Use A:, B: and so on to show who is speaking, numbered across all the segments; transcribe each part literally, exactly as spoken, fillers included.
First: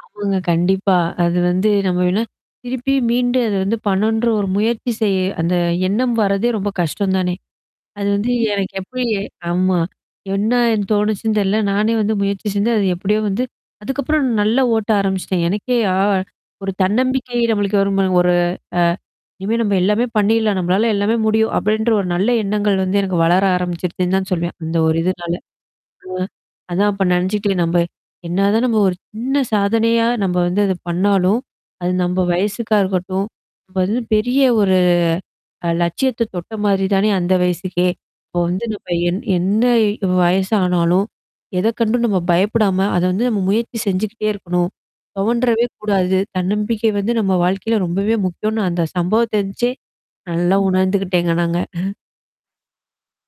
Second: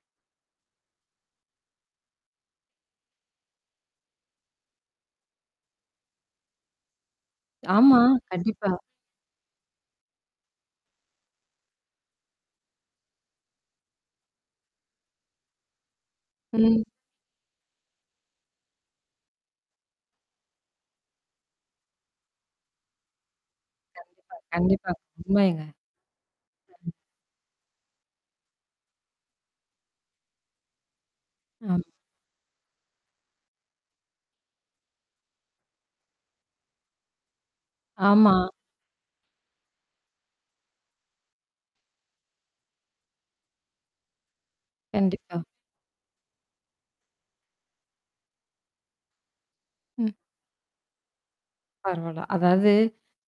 A: ஆமாங்க. கண்டிப்பா. அது வந்து நம்ம வேனா திருப்பி மீண்டு, அத வந்து பண்ணன்ற ஒரு முயற்சி செய் அந்த எண்ணம் வரதே ரொம்ப கஷ்டம் தானே!
B: ஆமா.
A: அது வந்து
B: கண்டிப்பா.
A: எனக்கு எப்படி ஆம்மா. என்னா என் தோணுச்சுன்னு தெரில. நானே வந்து முயற்சி செஞ்சேன். அது எப்படியோ வந்து அதுக்கப்புறம் நல்லா ஓட்ட ஆரம்பிச்சுட்டேன். எனக்கே ஆ ஒரு
B: ம்.
A: தன்னம்பிக்கை நம்மளுக்கு வரும் பாருங்க ஒரு அ. இனிமே நம்ப எல்லாமே பண்ணீரலாம், நம்மளால எல்லாமே முடியும் அப்படின்ற ஒரு நல்ல எண்ணங்கள் வந்து எனக்கு வளர ஆரம்பிச்சுருச்சுன்னு தான்
B: கண்டிப்பா
A: சொல்வேன். அந்த
B: கண்டிப்பா
A: ஒரு இதுனால.
B: உண்மைங்க.
A: ஆ. அதான்
B: ம்.
A: அப்ப நெனச்சுட்டேன், நம்ப என்னா தான் நம்ம ஒரு சின்ன சாதனையா நம்ப வந்து அத பண்ணாலும்,
B: ஆம்.
A: அது நம்ப வயசுக்கா இருக்கட்டும். இப்ப வந்து பெரிய ஒரு அ லட்சியத்த தொட்ட மாரி தானே, அந்த வயசுக்கே!
B: ஆமா.
A: இப்ப வந்து நம்ப என் என்ன வயசானாலும், எத கண்டும் நம்ம பயப்படாம, அத வந்து நம்ம முயற்சி செஞ்சுகிட்டே இருக்கணும்.
B: கண்டிப்பா.
A: தொவன்றவே கூடாது. தன்னம்பிக்கை வந்து நம்ம வாழ்க்கையில ரொம்பவே முக்கியம்னு அந்த சம்பவத்தெந்ச்சே
B: ம்.
A: நல்லா உணர்ந்துக்கிட்டேங்க நாங்க.
B: பரவால்ல. அதாவது.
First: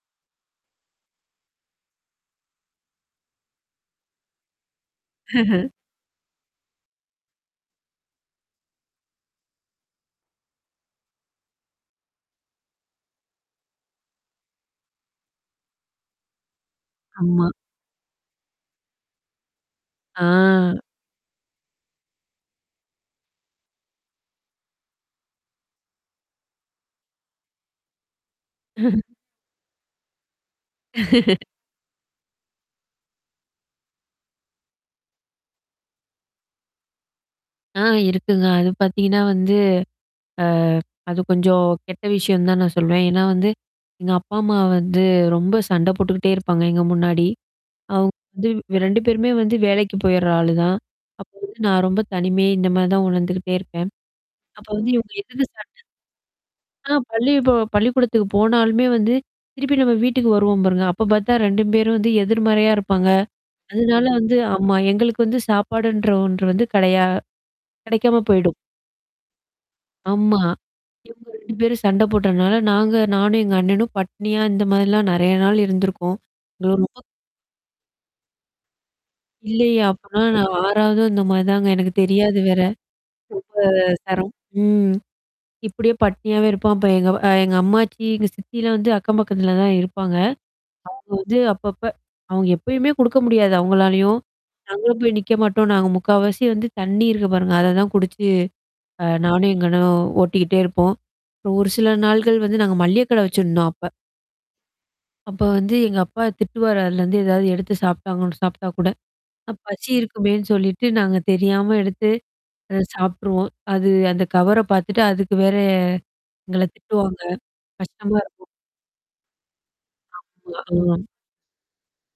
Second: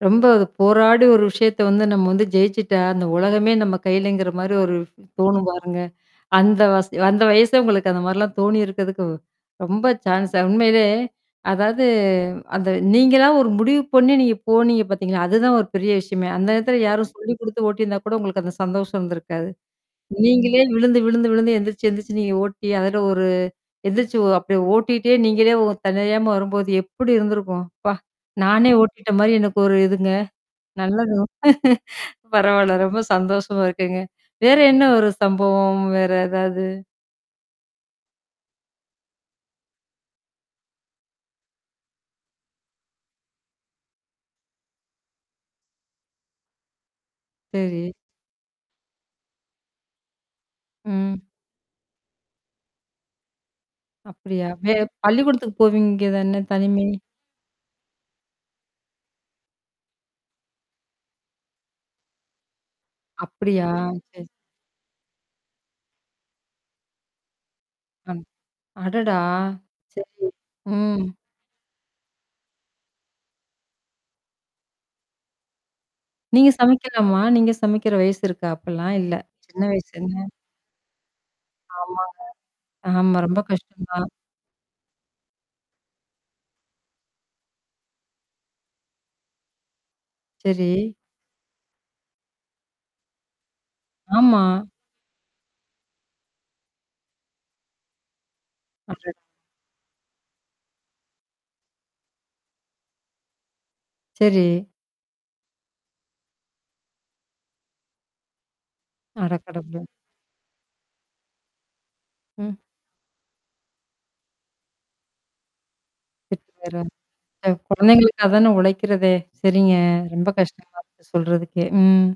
B: ரொம்ப அது போராடி ஒரு விஷயத்த வந்து நம்ம வந்து ஜெயிச்சுட்டா, அந்த உலகமே நம்ம கையிலங்கிற மாரி ஒரு தோணும் பாருங்க. அந்த வச அந்த வயசே உங்களுக்கு அந்த மாரிலாம் தோணியிருக்கிறதுக்கு, ரொம்ப ச்சான்ஸ்ஸு உண்மையிலே, அதாவது அந்த நீங்களா ஒரு முடிவு பண்ணீ, நீங்க போனீங்க பாத்தீங்களா? அதுதான் ஒரு பெரிய விஷயமே. அந்த நேரத்துல யாரும் சொல்லிக
A: ஆம்மா.
B: குடுத்து ஓட்டியிருந்தா கூட, உங்களுக்கு அந்த சந்தோஷம் இருந்திருக்காது. நீங்களே
A: ஆ.
B: விழுந்து விழுந்து விழுந்து, எந்திரிச்சு எந்திரிச்சு நீங்க ஓட்டி அதில ஒரு எந்துருச்சு ஓ அப்டியே ஓட்டிட்டே நீங்களே ஒ தன்னறியாம வரும்போது, எப்படி இருந்திருக்கும். அப்பா! நானே ஓட்டிட்ட மாரி எனக்கு ஒரு இதுங்க. நல்லது. பரவால்ல ரொம்ப சந்தோஷமா இருக்குங்க. வேற என்னா ஒரு சம்பவம் வேற ஏதாவது?
A: ஆ இருக்குங்க. அது பாத்தீங்கன்னா வந்து, அ அது கொஞ்சம் கெட்ட விஷயம்னு தான் நான் சொல்லவேன். ஏன்னா வந்து. எங்க அப்பா, அம்மா வந்து ரொம்ப சண்ட போட்டுக்கிட்டே இருப்பாங்க எங்க முன்னாடி.
B: சரி.
A: அவுங்க வந்து ரெண்டு பேருமே வந்து வேலைக்கு போயிடுற ஆளு தான்.
B: ம்.
A: அப்போ வந்து நான் ரொம்ப தனிமை இந்த மாரி தான் உணர்ந்துக்கிட்டே இருப்பேன்.
B: அப்படியா?
A: அப்ப
B: வே
A: வந்து இவங்க எதுல
B: பள்ளிக்கூடத்துக்கு
A: சண்டை
B: போவீங்க தானே? தனிமை?
A: ஆ பள்ளிப்ப பள்ளிக்கூடத்துக்கு போனாலுமே வந்து, திருப்பி நம்ம வீட்டுக்கு வருவோம் பாருங்க. அப்ப பாத்தா ரெண்டு பேரும் வந்து எதிர்மறையா இருப்பாங்க.
B: அப்படியா!
A: அதனால
B: சரி
A: வந்து ஆமா. எங்களுக்கு வந்து, சாப்பாடுன்ற ஒன்று வந்து கடையா கெடைக்காம
B: அந்
A: போயிடும்.
B: அடடா! சரி.
A: ஆமா.
B: ம்.
A: இவங்க ரெண்டு பேரும் சண்ட போட்டனால, நாங்க நானும் எங்க அண்ணனும், பட்னியா இந்த மாரிலாம் நெறையா நாள் இருந்திருக்கோம்.
B: நீங்க
A: எங்கள ரொம்ப
B: சமைக்கலாமா? நீங்க சமைக்கிற வயசு இருக்கா? அப்பலாம் இல்ல! சின்ன
A: இல்லையே!
B: வயசு, என்னா?
A: அப்பன்னா நான் ஆறாவதோ இந்த மாரி தாங்க. எனக்கு
B: ஆமாங்க.
A: தெரியாது வேற.
B: ஆமா. ரொம்ப
A: ரொம்ப
B: கஷ்டம் தான்.
A: சரம். ம். இப்படியே பட்னியாவே இருப்போம். அப்ப எங்க வ எங்க அம்மாச்சி, எங்க சித்திலாம் வந்து அக்கம் பக்கத்துல தான் இருப்பாங்க.
B: சரி.
A: அவுங்க வந்து அப்பப்ப அவுங்க எப்பயுமே குடுக்க முடியாது அவுங்களாலயும்.
B: ஆமா.
A: நாங்களும் போய் நிக்க மாட்டோம். நாங்க முக்கவாசி வந்து, தண்ணீ இருக்கு பாருங்க. அததான் குடிச்சு. அ
B: [unintelligible]
A: நானும் எங்க அண்ணும் ஓட்டிக்கிட்டே இருப்போம். அப்றம் ஒரு சில நாள்கள் வந்து நாங்க மள்ளிய கடை வச்சசிருந்தோம் அப்ப.
B: சரி.
A: அப்ப வந்து எங்க அப்பா திட்டுவாரு அதுலருந்து ஏதாவது எடுத்து சாப்ட்டாங்கன்னு சாப்பி்ட்டா கூட. அ
B: அடக்கடவுலே!
A: பசி இருக்குமேன்னு சொல்லிட்டு, நாங்க தெரியாம எடுத்து
B: ம்.
A: அத சாப்ட்ருவோம். அது அந்த கவர பாத்துட்டு, அதுக்கு வேற எங்கள
B: [unintelligible]
A: திட்டுவாங்க. கஷ்டமா இருக்கும்.
B: குழந்தைங்களுக்காகதானே உழைக்கிறதே! சரிங்க ரொம்ப கஷ்டமா
A: ஆமா. ம்.
B: இருக்கு சொல்றதுக்கே. ம்.